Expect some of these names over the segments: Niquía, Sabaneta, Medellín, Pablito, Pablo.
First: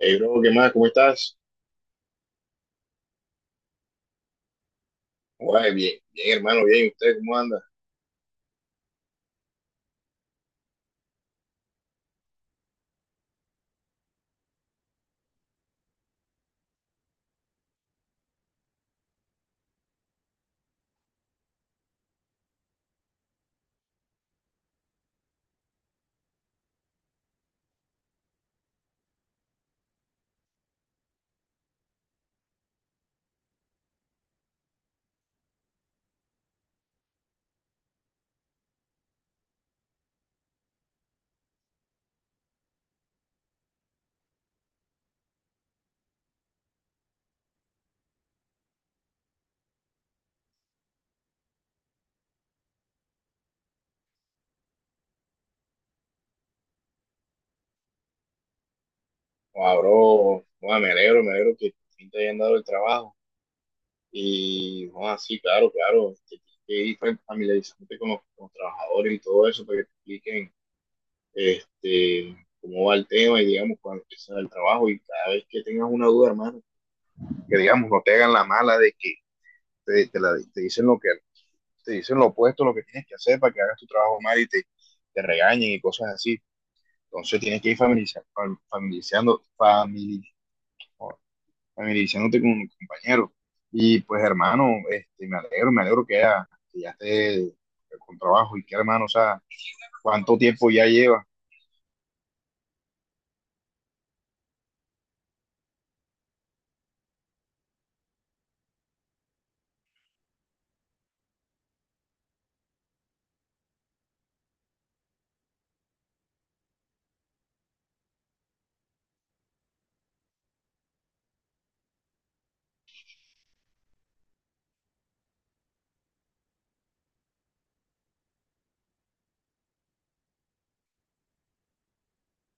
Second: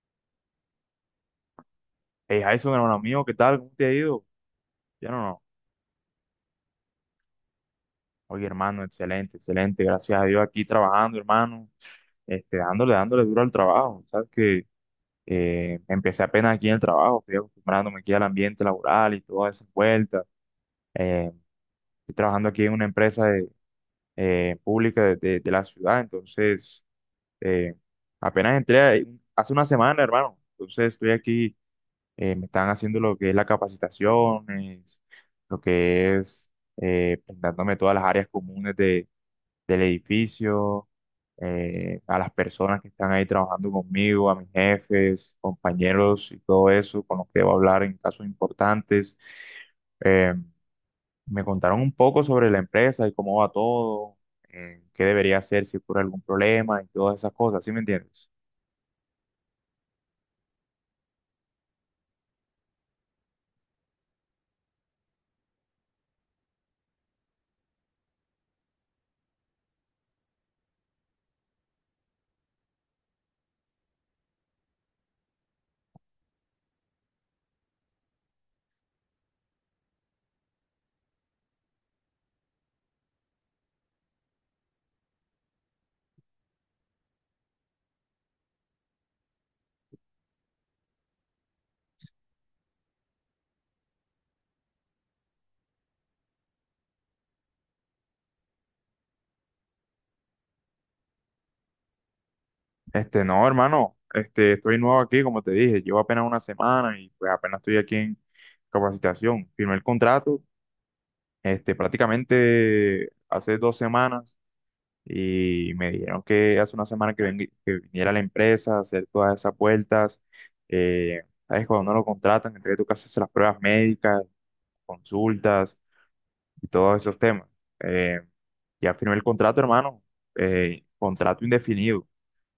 Hey, bro, ¿qué más? ¿Cómo estás? Hey, Jason, hermano amigo, ¿qué tal? ¿Cómo te ha ido? Ya no, no. Guay, bien, bien, hermano, bien. ¿Y usted cómo anda? Oye, hermano, excelente, excelente. Gracias a Dios aquí trabajando, hermano. Dándole duro al trabajo. Sabes que empecé apenas aquí en el trabajo, estoy acostumbrándome aquí al ambiente laboral y todas esas vueltas. Eh, estoy trabajando aquí en una empresa pública de la ciudad, entonces eh, apenas entré ahí hace una semana, hermano. Entonces estoy aquí me están haciendo lo que es las capacitaciones, lo que es pintándome todas las áreas comunes de, del edificio, a las personas que están ahí trabajando conmigo, a mis jefes, compañeros y todo eso, con los que debo hablar en casos importantes. Eh, me contaron un poco sobre la empresa y cómo va todo, qué debería hacer si ocurre algún problema y todas esas cosas, ¿sí me entiendes? Guau, bro, guau, me alegro que por fin te hayan dado el trabajo. Y, guau, sí, claro, claro. Te tienes que ir familiarizándote con los trabajadores y todo eso para que te expliquen este, cómo va el tema y, digamos, cuando empiezas el trabajo. Y cada vez que tengas una duda, hermano, que, digamos, no te hagan la mala de que te, te la- te dicen lo que, te dicen lo opuesto a lo que tienes que hacer para que hagas tu trabajo mal y te regañen y cosas así. Entonces tienes que ir familiarizando, famili- familiarizándote con compañeros. Y pues hermano, este, me alegro que ya esté con trabajo. Y que hermano, o sea, ¿cuánto tiempo ya lleva? No, hermano, estoy nuevo aquí, como te dije, llevo apenas una semana y pues apenas estoy aquí en capacitación. Firmé el contrato, prácticamente hace dos semanas y me dijeron que hace una semana que, que viniera a la empresa a hacer todas esas vueltas. Eh, sabes, cuando no lo contratan, entre tú que haces las pruebas médicas, consultas, y todos esos temas. Eh, ya firmé el contrato, hermano. Contrato indefinido.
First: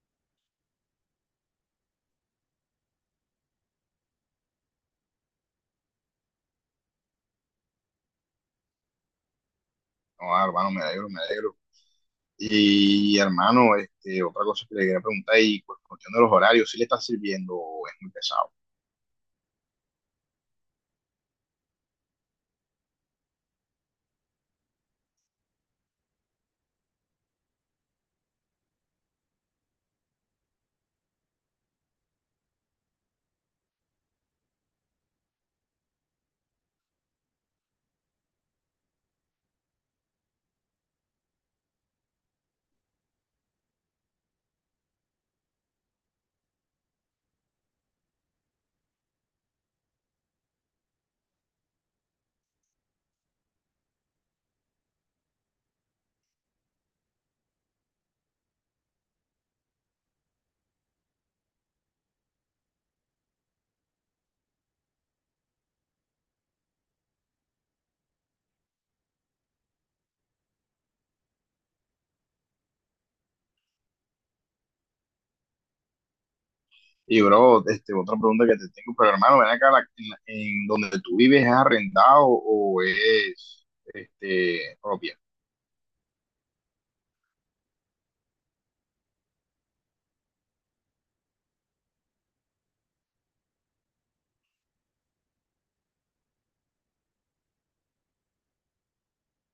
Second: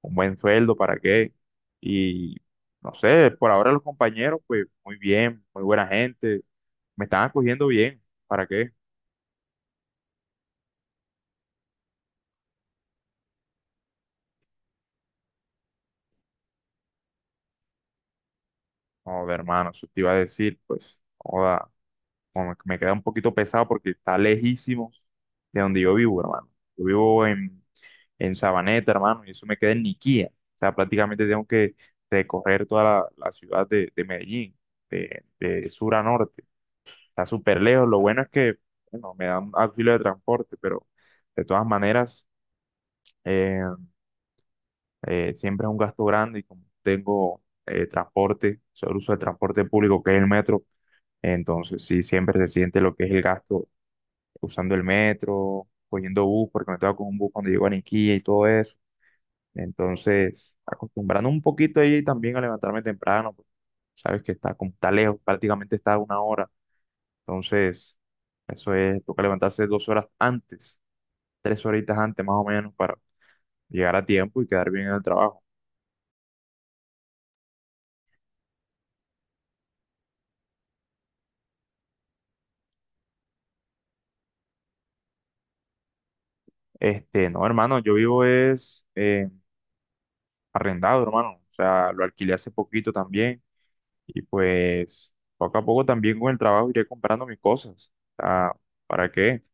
Un buen sueldo, ¿para qué? Y no sé, por ahora los compañeros, pues muy bien, muy buena gente. Me están acogiendo bien, ¿para qué? No, ah, hermano, me alegro, me alegro. Y hermano, este, otra cosa que le quería preguntar, y pues cuestión de los horarios, ¿si le está sirviendo o es muy pesado? Joder, hermano, eso te iba a decir, pues, joda, como que me queda un poquito pesado porque está lejísimos de donde yo vivo, hermano. Yo vivo en Sabaneta, hermano, y eso me queda en Niquía. O sea, prácticamente tengo que recorrer toda la ciudad de Medellín, de sur a norte. Está súper lejos. Lo bueno es que, bueno, me dan auxilio de transporte, pero de todas maneras, eh, siempre es un gasto grande y como tengo transporte, solo uso el transporte público que es el metro, entonces sí, siempre se siente lo que es el gasto usando el metro, cogiendo bus, porque me estaba con un bus cuando llego a Niquilla y todo eso. Entonces, acostumbrando un poquito ahí también a levantarme temprano, porque sabes que está, como está lejos, prácticamente está a una hora. Entonces, eso es, toca levantarse dos horas antes, tres horitas antes más o menos, para llegar a tiempo y quedar bien en el trabajo. Y bro, este, otra pregunta que te tengo, pero hermano, ven acá, en donde tú vives, ¿es arrendado o es este, propia? No, hermano, yo vivo es arrendado, hermano. O sea, lo alquilé hace poquito también. Y pues poco a poco también con el trabajo iré comprando mis cosas. Ah, ¿para qué?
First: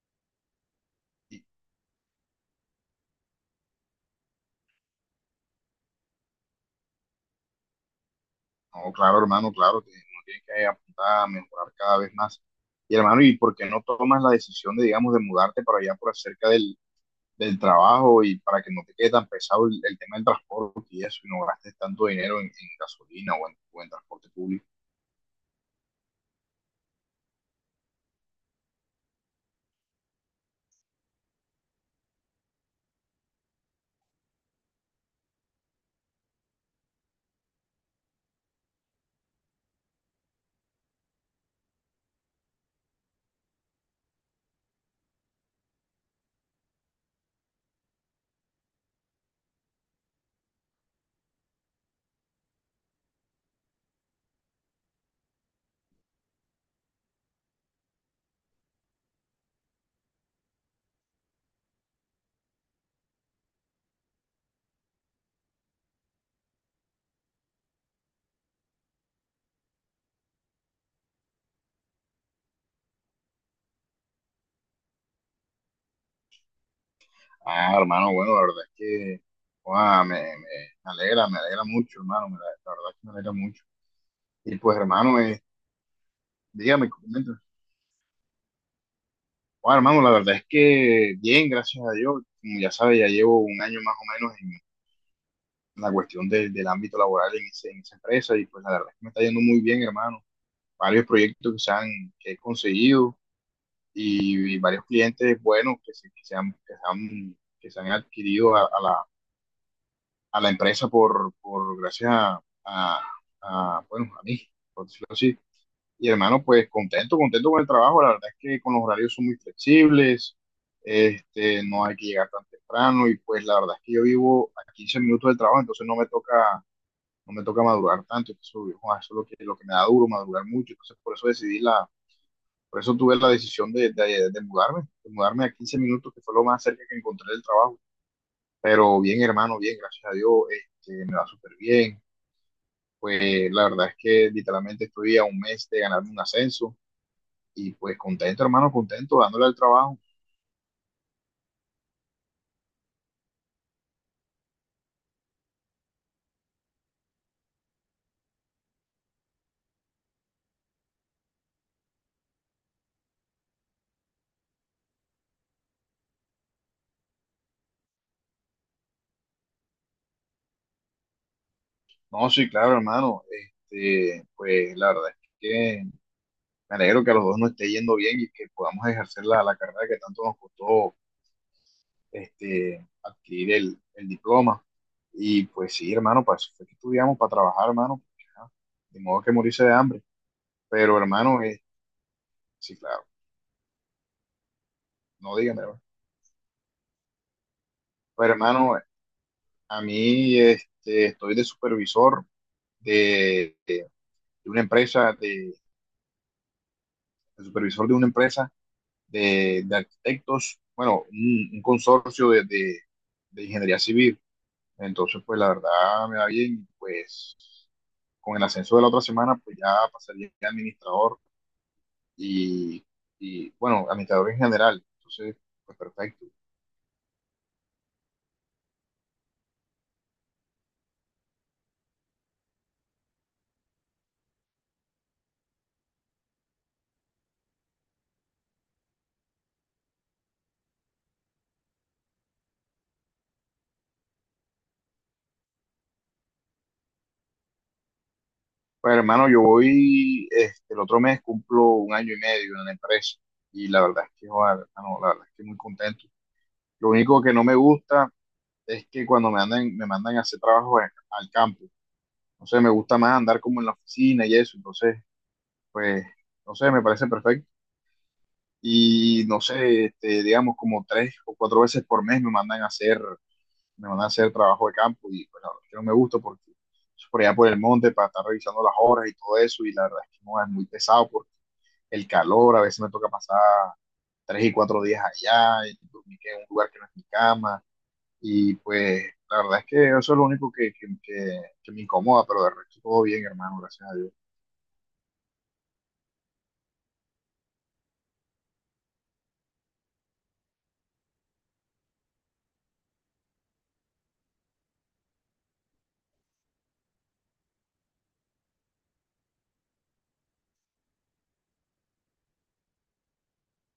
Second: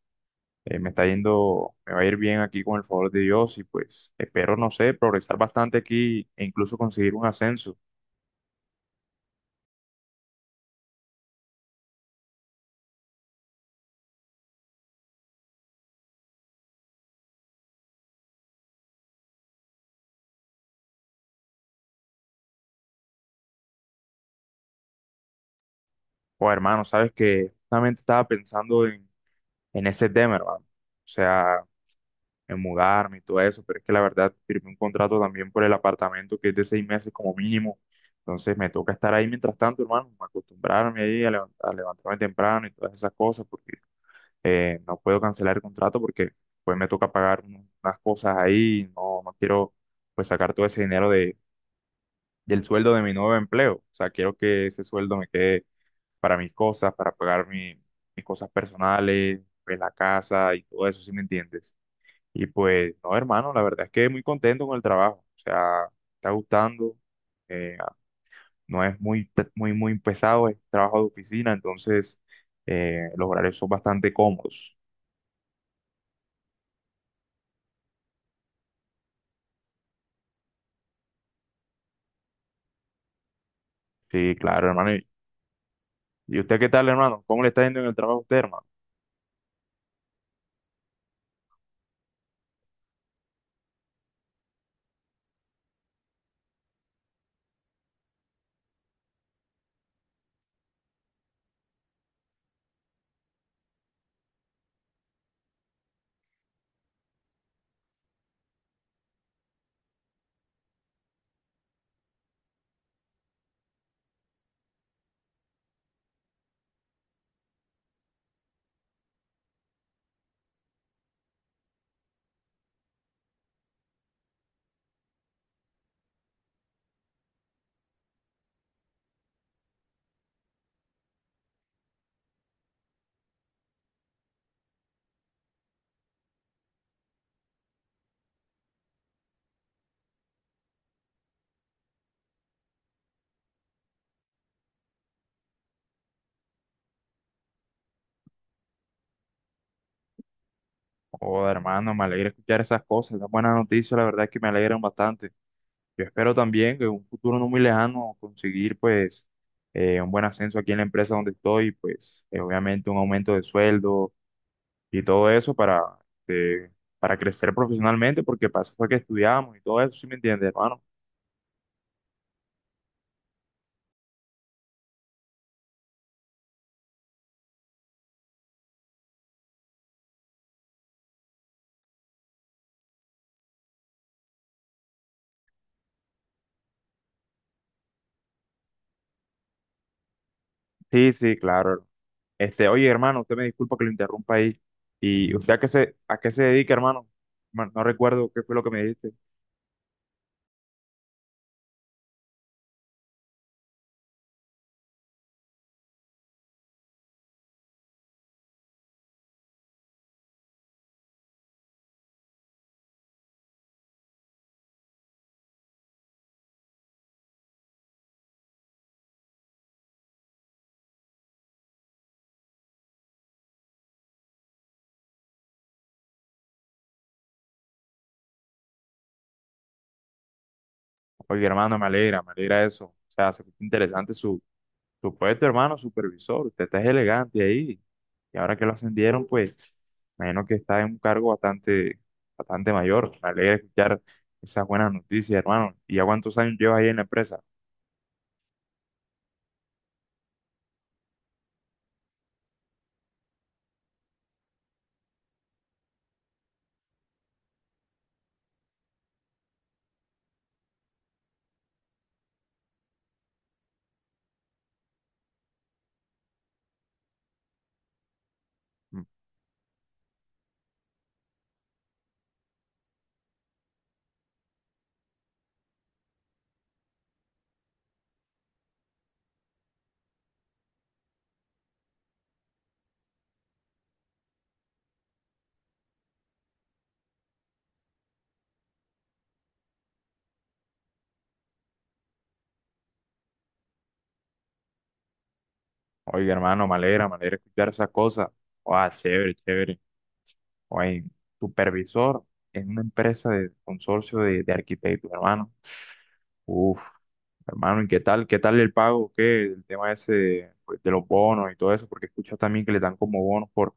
Me está yendo, me va a ir bien aquí con el favor de Dios y pues espero, no sé, progresar bastante aquí e incluso conseguir un ascenso. No, claro, hermano, claro, que uno tiene que apuntar a mejorar cada vez más. Y hermano, ¿y por qué no tomas la decisión de, digamos, de mudarte para allá por acerca del trabajo y para que no te quede tan pesado el tema del transporte y eso, y no gastes tanto dinero en gasolina o en transporte público? O hermano, sabes que justamente estaba pensando en ese tema, hermano. O sea, en mudarme y todo eso, pero es que la verdad firmé un contrato también por el apartamento que es de seis meses como mínimo. Entonces me toca estar ahí mientras tanto, hermano, acostumbrarme ahí a, a levantarme temprano y todas esas cosas, porque no puedo cancelar el contrato porque pues me toca pagar unas cosas ahí, no, no quiero pues sacar todo ese dinero de, del sueldo de mi nuevo empleo, o sea, quiero que ese sueldo me quede para mis cosas, para pagar mis cosas personales, pues la casa y todo eso, ¿si me entiendes? Y pues, no, hermano, la verdad es que muy contento con el trabajo, o sea, me está gustando, eh, no es muy, muy, muy pesado, es trabajo de oficina, entonces los horarios son bastante cómodos. Ah, hermano, bueno, la verdad es que ah, me, me- me alegra mucho, hermano, la verdad es que me alegra mucho. Sí, Y claro, pues, hermano. hermano, ¿Y usted qué tal, dígame, hermano? ¿Cómo comenta. le está yendo en el trabajo a usted, hermano? Ah, hermano, la verdad es que bien, gracias a Dios, como ya sabes, ya llevo un año más o menos la cuestión del ámbito laboral esa empresa y pues la verdad es que me está yendo muy bien, hermano. Varios proyectos que he conseguido y varios clientes buenos que se han adquirido a la empresa por gracias a, bueno, a mí, por decirlo así. Y hermano, pues contento, contento con el trabajo. La verdad es que con los horarios son muy flexibles, este, no hay que llegar tan temprano y pues la verdad es que yo vivo a 15 minutos del trabajo, entonces no me toca madrugar tanto. Entonces, uy, joder, eso es lo que me da duro, madrugar mucho. Entonces por eso por eso tuve la decisión de mudarme a 15 minutos, que fue lo más cerca que encontré del trabajo, pero bien hermano, bien, gracias a Dios. Este, me va súper bien, pues la verdad es que literalmente estoy a un mes de ganarme un ascenso y pues contento hermano, contento dándole al trabajo. Oh, hermano, me alegra escuchar esas cosas, esas buenas noticias, la verdad es que me alegran bastante. Yo espero también que en un futuro no muy lejano conseguir, pues, un buen ascenso aquí en la empresa donde estoy, pues, obviamente un aumento de sueldo y todo eso eh, para crecer profesionalmente, porque para fue que estudiamos y todo eso, ¿sí me entiende, hermano? No, sí, claro hermano, este, pues la verdad es que me alegro que a los dos nos esté yendo bien y que podamos ejercer la carrera que tanto nos costó este, adquirir el diploma. Y pues sí, hermano, para eso fue que estudiamos, para trabajar, hermano. Porque, ajá, de modo que morirse de hambre. Pero Sí, sí, hermano, claro. Sí, Oye, claro, hermano, usted me disculpa que lo interrumpa ahí. ¿Y no usted dígame, hermano. A qué se dedica, hermano? No, no recuerdo Pero qué fue lo que hermano, me dijiste. a mí este, estoy de supervisor de, de- de una empresa, de supervisor de una empresa de arquitectos, bueno, un consorcio de ingeniería civil. Entonces, pues la verdad me va bien, pues con el ascenso de la otra semana, pues ya pasaría a administrador y, y bueno, administrador en general. Entonces, pues perfecto. Oye, hermano, me alegra eso. O sea, se escucha interesante su, su puesto, hermano, supervisor. Usted está elegante ahí. Y ahora que lo ascendieron, pues, me imagino que está en un cargo bastante, bastante mayor. Me alegra escuchar esas buenas noticias, hermano. ¿Y ya cuántos años llevas ahí en la empresa? Pues hermano, este, el otro mes cumplo un año y medio en la empresa y la verdad es que, joder, hermano, la verdad es que muy contento. Lo único que no me gusta es que cuando me mandan a hacer trabajo al campo, no sé, me gusta más andar como en la oficina y eso. Entonces, pues, no sé, me parece perfecto. Mm. Y no sé, este, digamos, como 3 o 4 veces por mes me van a hacer trabajo de campo y pues la verdad es que no me gusta porque es por allá por el monte para estar revisando las horas y todo eso, y la verdad es que no es muy pesado porque el calor, a veces me toca pasar 3 y 4 días allá y dormir en un lugar que no es mi cama. Y pues la verdad es que eso es lo único que me incomoda, pero de resto todo bien hermano, gracias a Dios. Oye, hermano, me alegra escuchar esas cosas. Ah, chévere, chévere. Oye, supervisor en una empresa de consorcio de arquitectos, hermano. Uf, hermano, ¿y qué tal? ¿Qué tal el pago? ¿Qué? El tema ese pues, de los bonos y todo eso, porque escucho también que le dan como bonos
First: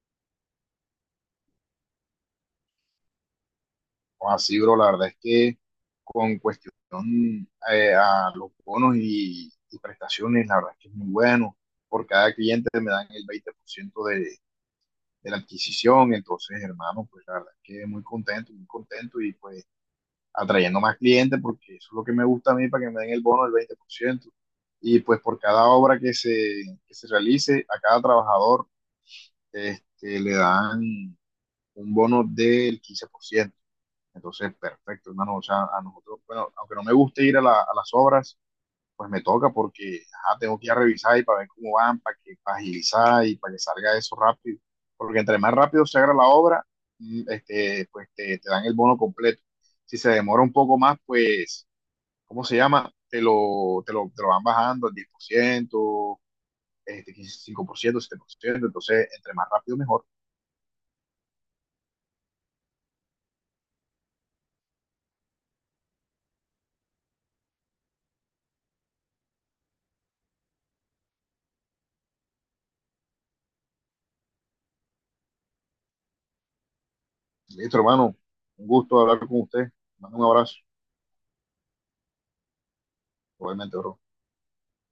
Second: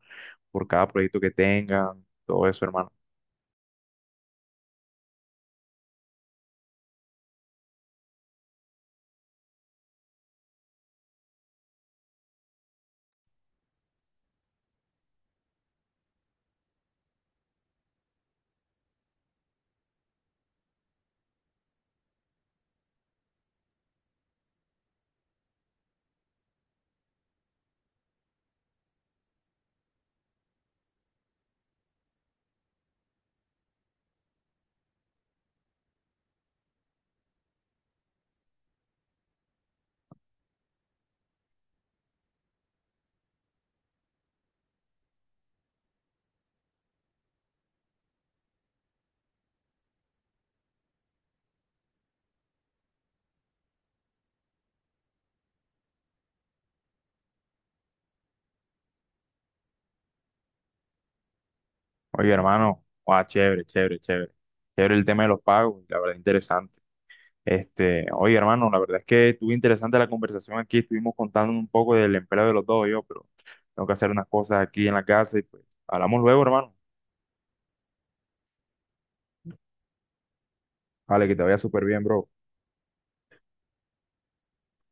por cada proyecto que tengan, todo eso, hermano. O así, bro, la verdad es que con cuestión a los bonos y prestaciones, la verdad es que es muy bueno. Por cada cliente me dan el 20% de la adquisición. Entonces, hermano, pues la verdad es que muy contento y pues atrayendo más clientes porque eso es lo que me gusta a mí, para que me den el bono del 20%. Y pues por cada obra que se realice, a cada trabajador este, le dan un bono del 15%. Entonces, perfecto, hermano. O sea, a nosotros, bueno, aunque no me guste ir a las obras, pues me toca porque ajá, tengo que ir a revisar y para ver cómo van, para agilizar y para que salga eso rápido. Porque entre más rápido se haga la obra, este, pues te dan el bono completo. Si se demora un poco más, pues, ¿cómo se llama? Te lo van bajando al 10%, este, 5%, 7%. Entonces, entre más rápido, mejor. Oye, hermano, guau, chévere, chévere, chévere. Chévere el tema de los pagos, la verdad, interesante. Oye, hermano, la verdad es que estuvo interesante la conversación aquí, estuvimos contando un poco del empleo de los dos, yo, pero tengo que hacer unas cosas aquí en la casa y pues hablamos luego, hermano. Listo, hermano. Un gusto hablar con usted. Mando un abrazo, Vale, que te vaya súper bien, bro. obviamente, bro.